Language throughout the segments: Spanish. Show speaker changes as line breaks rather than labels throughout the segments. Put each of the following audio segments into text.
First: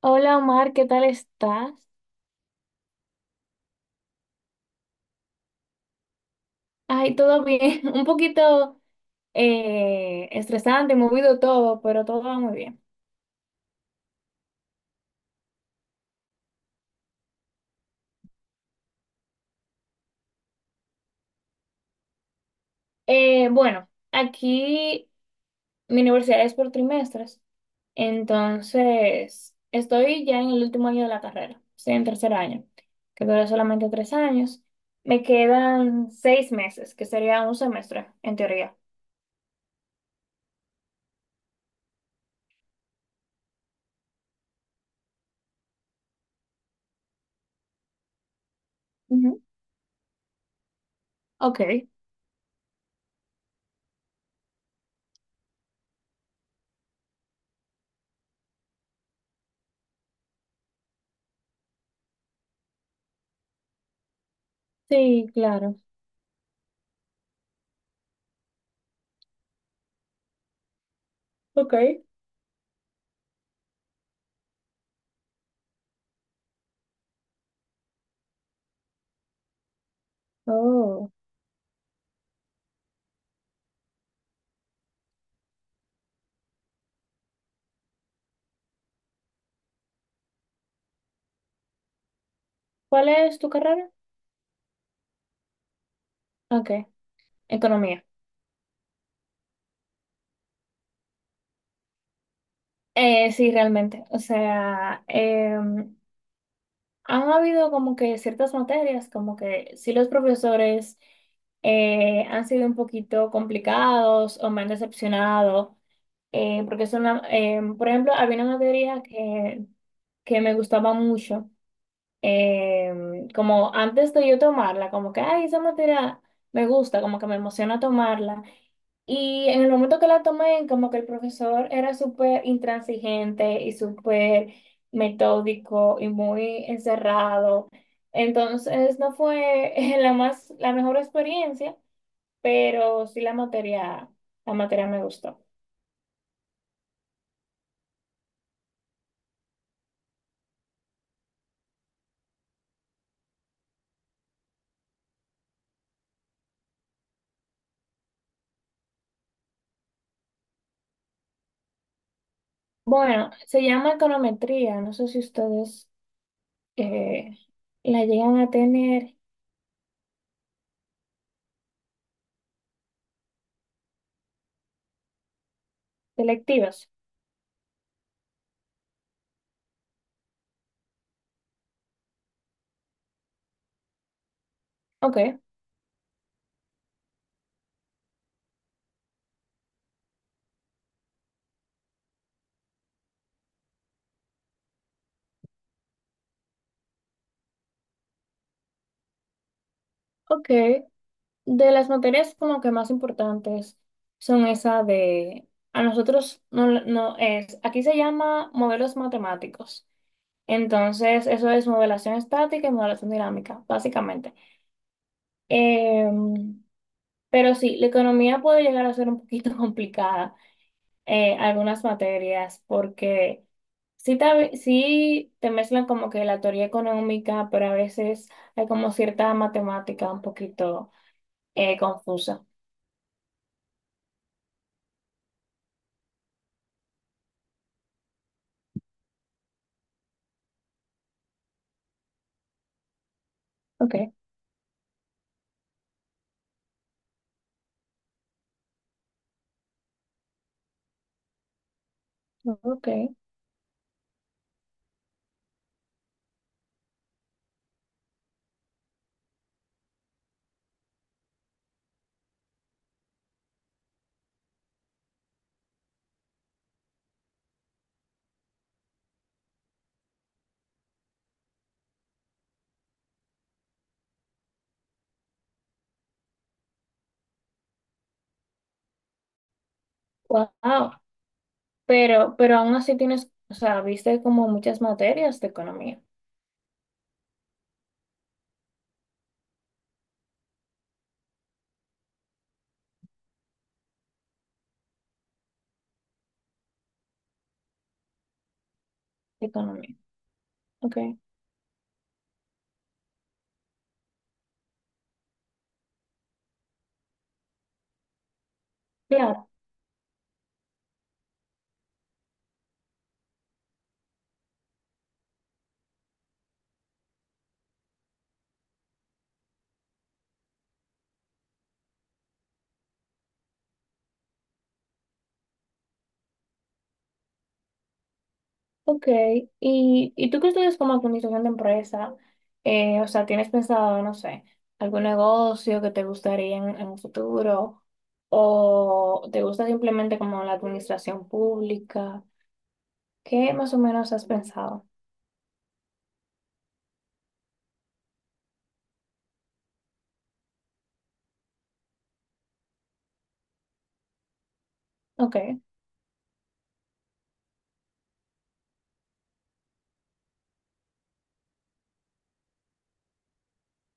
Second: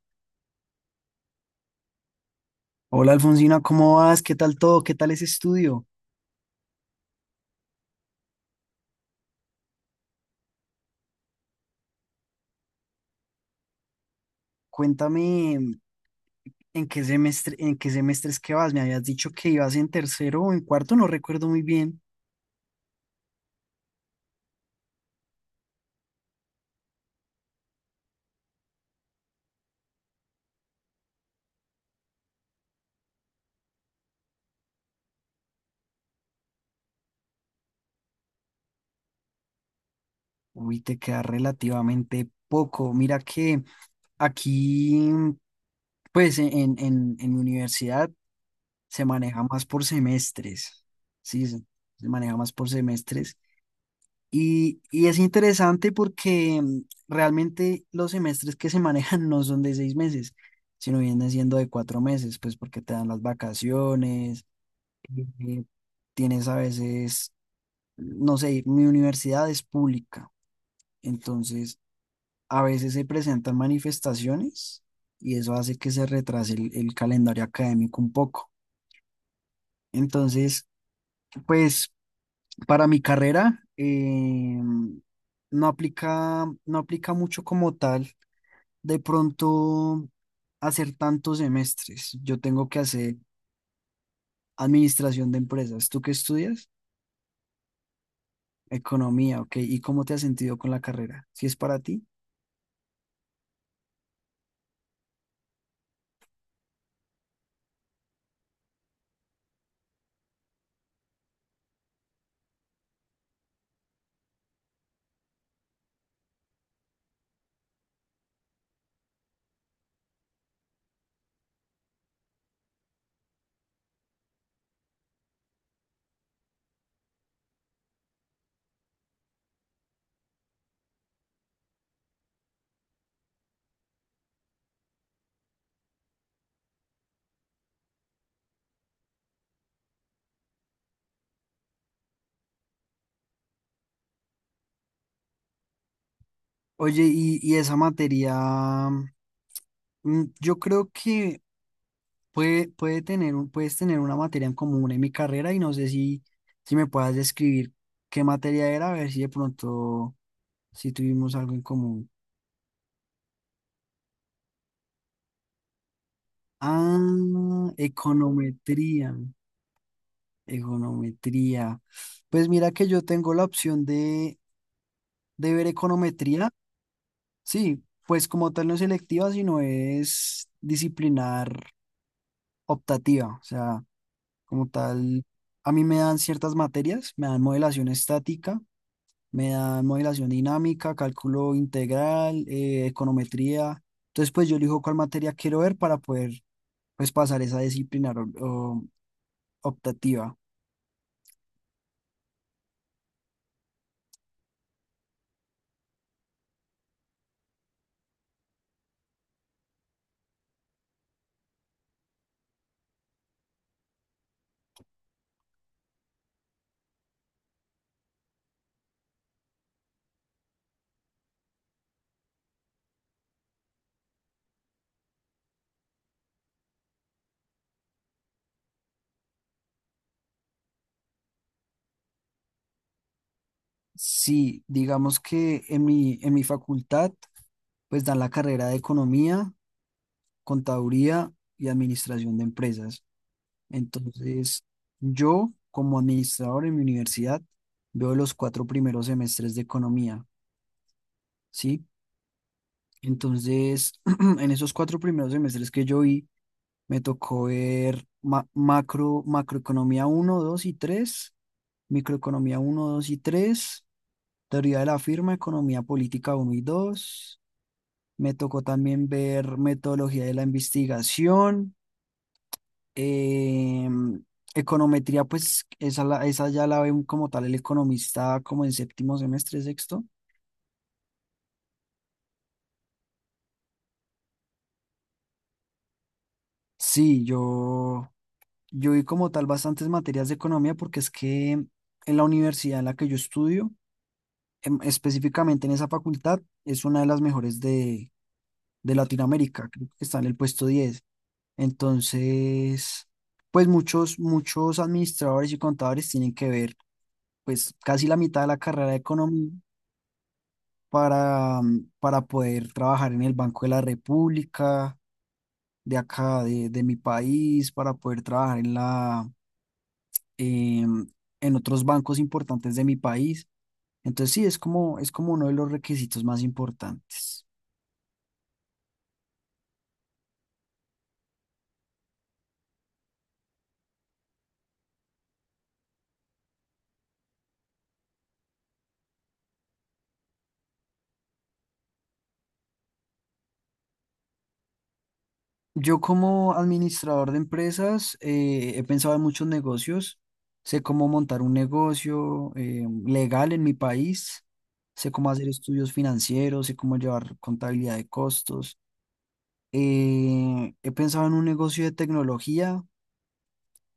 Hola Omar, ¿qué tal estás?
Hola Alfonsina, ¿cómo vas? ¿Qué tal todo? ¿Qué tal ese estudio?
Ay, todo bien, un poquito estresante, movido todo, pero todo va muy bien.
Cuéntame en qué semestres que vas. Me habías dicho que ibas en tercero o en cuarto, no recuerdo muy bien.
Bueno, aquí mi universidad es por trimestres, entonces estoy ya en el último año de la carrera, estoy en tercer año, que dura solamente 3 años. Me quedan 6 meses, que sería un semestre, en teoría.
Uy, te queda relativamente poco. Mira que aquí, pues en mi universidad se
Ujú.
maneja más por semestres. Sí,
Ok,
se maneja más por semestres. Y es interesante porque realmente los semestres que se manejan no son de 6 meses, sino vienen siendo de 4 meses, pues porque te dan las vacaciones.
sí,
eh,
claro.
Tienes a veces, no sé, mi universidad es pública,
Ok.
entonces a veces se presentan manifestaciones y eso hace que se retrase el calendario académico un poco. Entonces,
Oh.
pues para mi carrera, no aplica, mucho como tal de pronto hacer tantos semestres. Yo tengo que
¿Cuál
hacer
es tu carrera?
administración de empresas. ¿Tú qué estudias?
Ok, economía.
Economía, ok. ¿Y cómo te has sentido con la carrera? Si es para ti.
Sí, realmente. O sea, han habido como que ciertas materias, como que sí los profesores han sido un poquito complicados o me han decepcionado, porque es una, por ejemplo, había una materia que me gustaba mucho, como antes de yo tomarla, como que, ay, esa materia me gusta, como que me emociona tomarla. Y en el momento que la tomé, como que el profesor era súper intransigente y súper metódico y muy encerrado. Entonces no fue la mejor experiencia, pero sí la materia me gustó.
Oye, y esa materia, yo creo que puedes tener una materia en común en mi carrera y no sé si me puedas describir qué materia era, a ver si de pronto, si tuvimos algo en común.
Bueno, se llama econometría. No sé si ustedes eh,
Ah,
la llegan a
econometría.
tener
Econometría. Pues mira que yo tengo la opción de ver econometría.
selectivas.
Sí, pues como tal no es selectiva, sino es disciplinar optativa. O sea, como tal,
Ok,
a mí me dan ciertas materias, me dan modelación estática, me dan modelación dinámica, cálculo integral, econometría. Entonces, pues yo elijo cuál materia quiero ver para poder, pues, pasar esa disciplinar o optativa.
ok. De las materias como que más importantes son esa de, a nosotros no, no es, aquí se llama modelos matemáticos. Entonces, eso es modelación estática y modelación dinámica, básicamente. Em, pero sí, la economía puede llegar a ser un poquito complicada, algunas materias, porque sí te mezclan como que la teoría económica, pero a veces hay como cierta matemática un poquito confusa.
Sí, digamos que en mi facultad pues dan la carrera de economía, contaduría y administración de empresas.
Ok,
Entonces, yo como administrador en mi universidad veo los 4 primeros semestres de economía, ¿sí?
ok.
Entonces, en esos 4 primeros semestres que yo vi, me tocó ver macroeconomía uno, 2 y tres, microeconomía uno, 2 y tres, teoría de la firma, economía política uno y dos. Me tocó también ver metodología de la investigación, Eh, econometría. Pues esa ya la ve como tal el economista como en séptimo semestre, sexto.
Wow. Pero aún así tienes, o sea, viste como muchas materias de economía.
Sí, yo vi como tal bastantes materias de economía porque es que en la universidad en la que yo estudio, específicamente en esa facultad, es una de las mejores de,
De
Latinoamérica. Creo
economía.
que está en el puesto
Ok,
10. Entonces, pues muchos, muchos administradores y contadores tienen que ver, pues casi la mitad de la carrera de
claro,
economía para poder trabajar en el Banco de la República, de acá, de, mi país, para poder trabajar em, en otros bancos importantes de mi país. Entonces sí, es como uno de los requisitos más importantes.
ok. ¿Y tú que estudias como administración de empresa? O sea, ¿tienes pensado, no sé, algún negocio que te gustaría en un futuro? ¿O te gusta simplemente como la administración pública? ¿Qué más o menos has pensado?
Yo como administrador de empresas he pensado en muchos negocios. Sé cómo montar un negocio legal en mi país, sé cómo hacer
Ok,
estudios financieros, sé cómo llevar contabilidad de costos. He pensado en un negocio de tecnología.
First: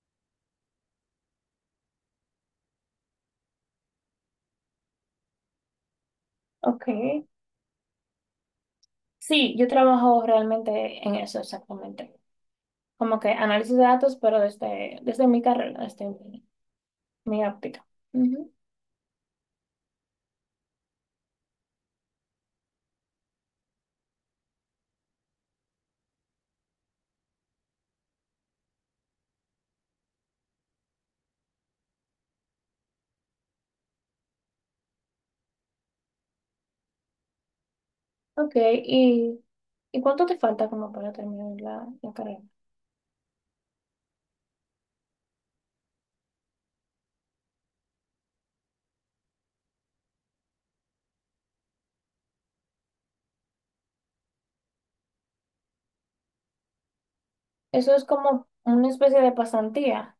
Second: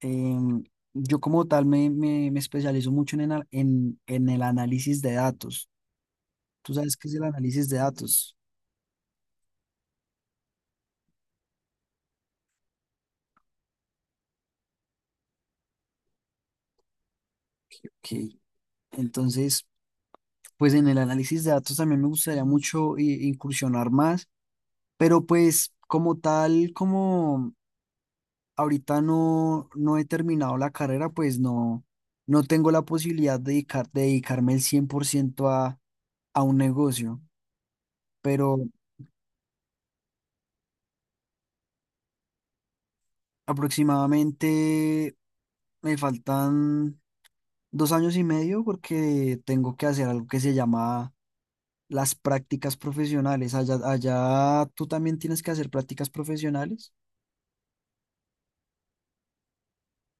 em, yo como tal me especializo mucho en, en el análisis de datos. ¿Tú sabes qué es el
ok.
análisis de datos?
Sí, yo trabajo realmente en eso exactamente. Como que análisis de datos, pero desde mi carrera, desde mi óptica.
Ok.
Ujú.
Entonces, pues en el análisis de datos también me gustaría mucho incursionar más, pero pues como tal, como ahorita no, no, he terminado la carrera, pues no, tengo la posibilidad de, dedicarme el 100% a un negocio.
Ok,
Pero
¿y, y cuánto te falta como para terminar la carrera?
aproximadamente me faltan 2 años y medio porque tengo que hacer algo que se llama las prácticas profesionales. Allá tú también tienes que hacer prácticas profesionales.
Eso es como una especie de pasantía.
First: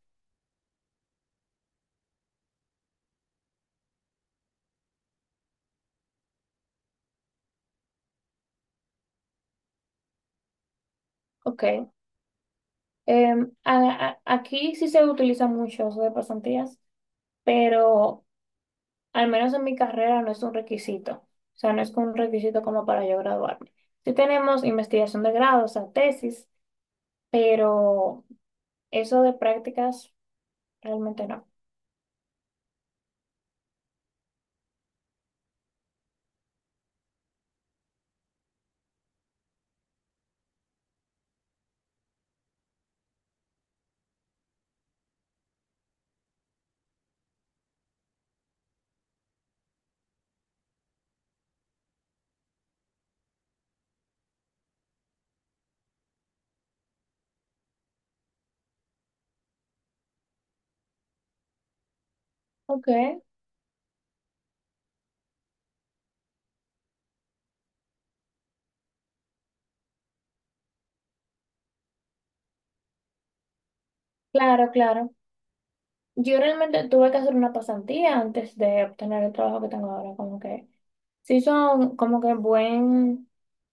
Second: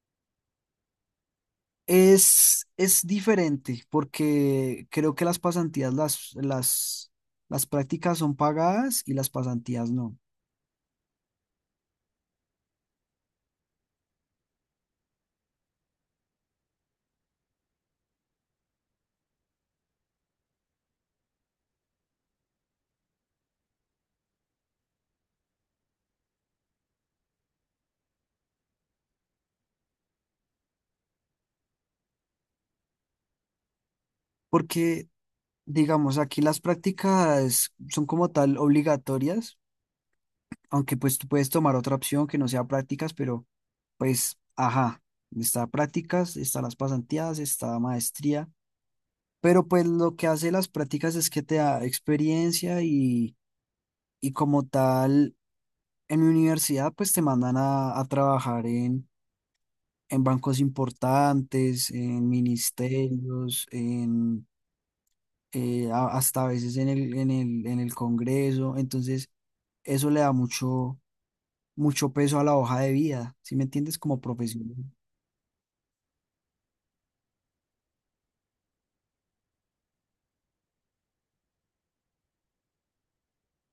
Es diferente porque creo que las pasantías, las prácticas son pagadas y las pasantías no.
Ok. Aquí sí se utiliza mucho eso de pasantías, pero al menos en mi carrera no es un requisito. O sea, no es un requisito como para yo graduarme. Sí tenemos investigación de grado, o sea, tesis, pero eso de prácticas realmente no.
Porque, digamos, aquí las prácticas son como tal obligatorias, aunque pues tú puedes tomar otra opción que no sea prácticas, pero pues, ajá, está prácticas, está las pasantías, está maestría, pero pues lo que hace las prácticas es que te da experiencia, y como tal, en mi universidad pues te mandan a, trabajar en bancos importantes, en
Ok.
ministerios, en... hasta a veces en el Congreso. Entonces eso le da mucho, mucho peso a la hoja de vida, ¿sí me entiendes? Como
Claro,
profesional.
claro. Yo realmente tuve que hacer una pasantía antes de obtener el trabajo que tengo ahora, como que sí son como que buen,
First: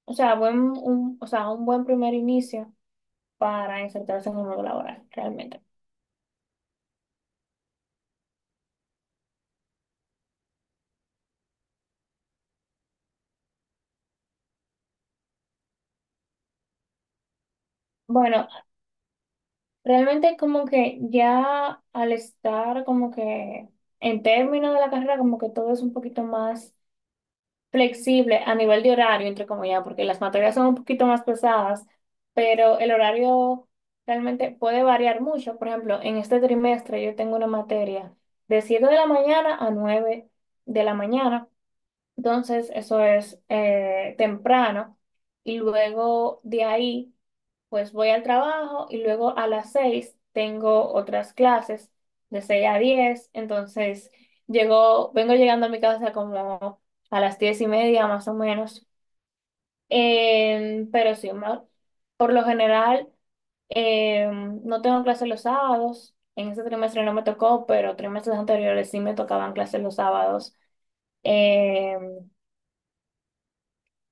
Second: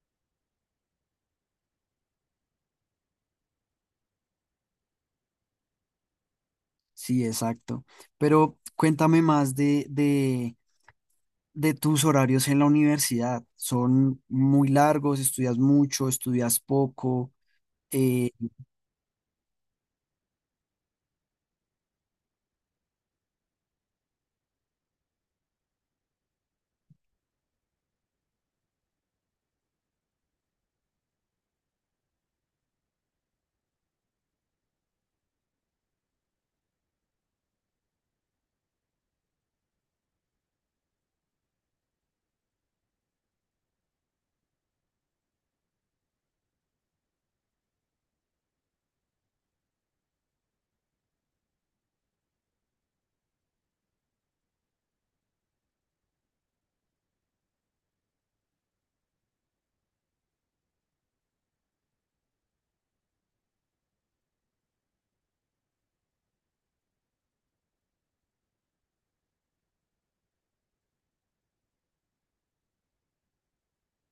o sea, buen, un, o sea, un buen primer inicio para insertarse en el mundo laboral, realmente.
Sí, exacto. Pero cuéntame más de tus horarios en la universidad. ¿Son muy largos? ¿Estudias mucho? ¿Estudias poco? Eh,
Bueno, realmente como que ya al estar como que en términos de la carrera, como que todo es un poquito más flexible a nivel de horario, entre comillas, porque las materias son un poquito más pesadas, pero el horario realmente puede variar mucho. Por ejemplo, en este trimestre yo tengo una materia de 7 de la mañana a 9 de la mañana, entonces eso es temprano y luego de ahí... Pues voy al trabajo y luego a las 6 tengo otras clases de 6 a 10. Entonces llego, vengo llegando a mi casa como a las 10:30 más o menos. Pero sí, por lo general no tengo clases los sábados. En este trimestre no me tocó, pero trimestres anteriores sí me tocaban clases los sábados. Em,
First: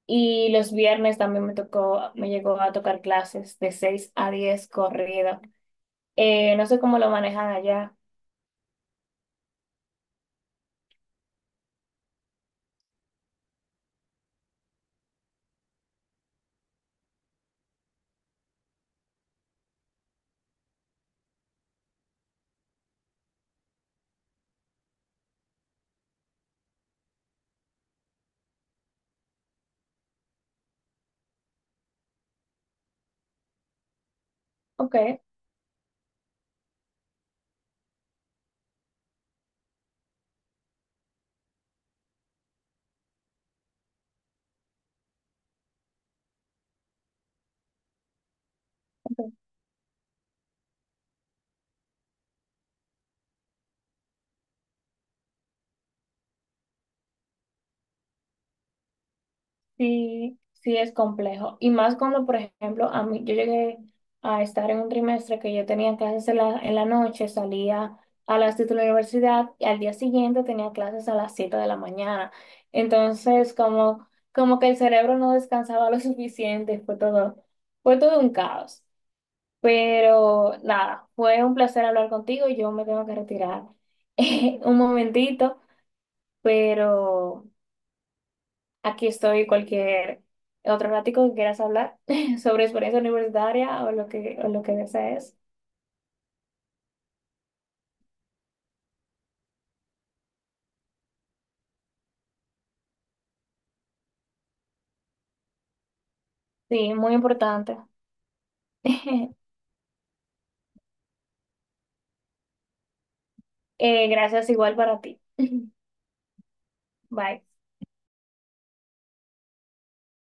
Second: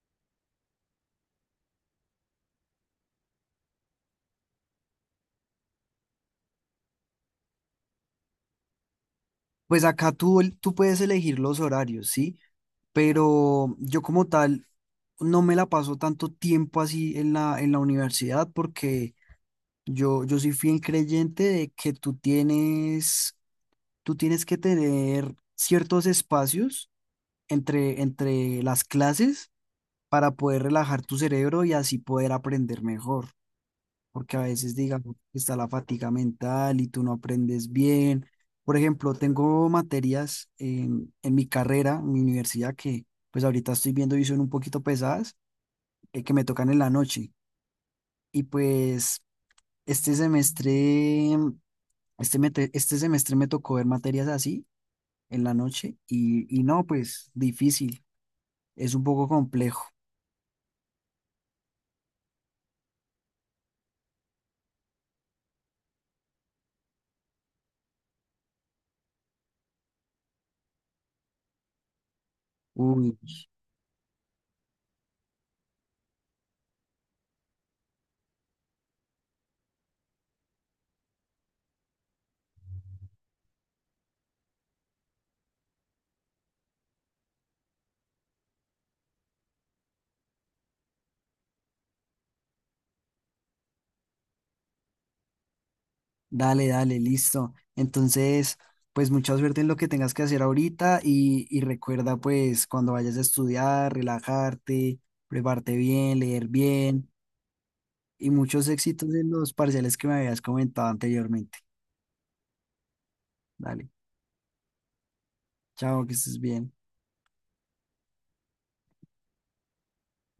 y los viernes también me tocó, me llegó a tocar clases de 6 a 10 corrido. No sé cómo lo manejan allá.
pues acá tú, tú puedes elegir los horarios, ¿sí? Pero yo como tal no me la paso tanto tiempo así en la, universidad porque yo soy fiel creyente de que tú tienes que tener ciertos espacios entre las clases para poder relajar tu cerebro y así poder aprender mejor, porque a veces,
Ok,
digamos, está la fatiga mental y tú no aprendes bien. Por ejemplo, tengo materias en mi carrera, en mi universidad, que pues ahorita estoy viendo y son un poquito pesadas, que me tocan en la noche. Y pues
ok.
este semestre, este semestre me tocó ver materias así en la noche y no, pues difícil, es un poco complejo.
Sí, sí es complejo. Y más cuando, por ejemplo, a mí, yo llegué a estar en un trimestre que yo tenía clases en la noche, salía a las 7 de la universidad y al día siguiente tenía clases a las 7 de la mañana.
Uy,
Entonces, como que el cerebro no descansaba lo suficiente, fue todo un caos. Pero nada, fue un placer hablar contigo. Yo me tengo que retirar un momentito, pero... Aquí estoy cualquier otro ratico que quieras hablar sobre experiencia universitaria o lo que desees.
dale, dale, listo. Entonces, pues mucha suerte en lo que tengas que hacer ahorita y recuerda, pues, cuando vayas a estudiar, relajarte, prepararte bien, leer
Sí,
bien
muy importante.
y muchos éxitos en los parciales que me habías comentado anteriormente. Dale,
Gracias igual para ti.
chao, que estés bien.
Bye.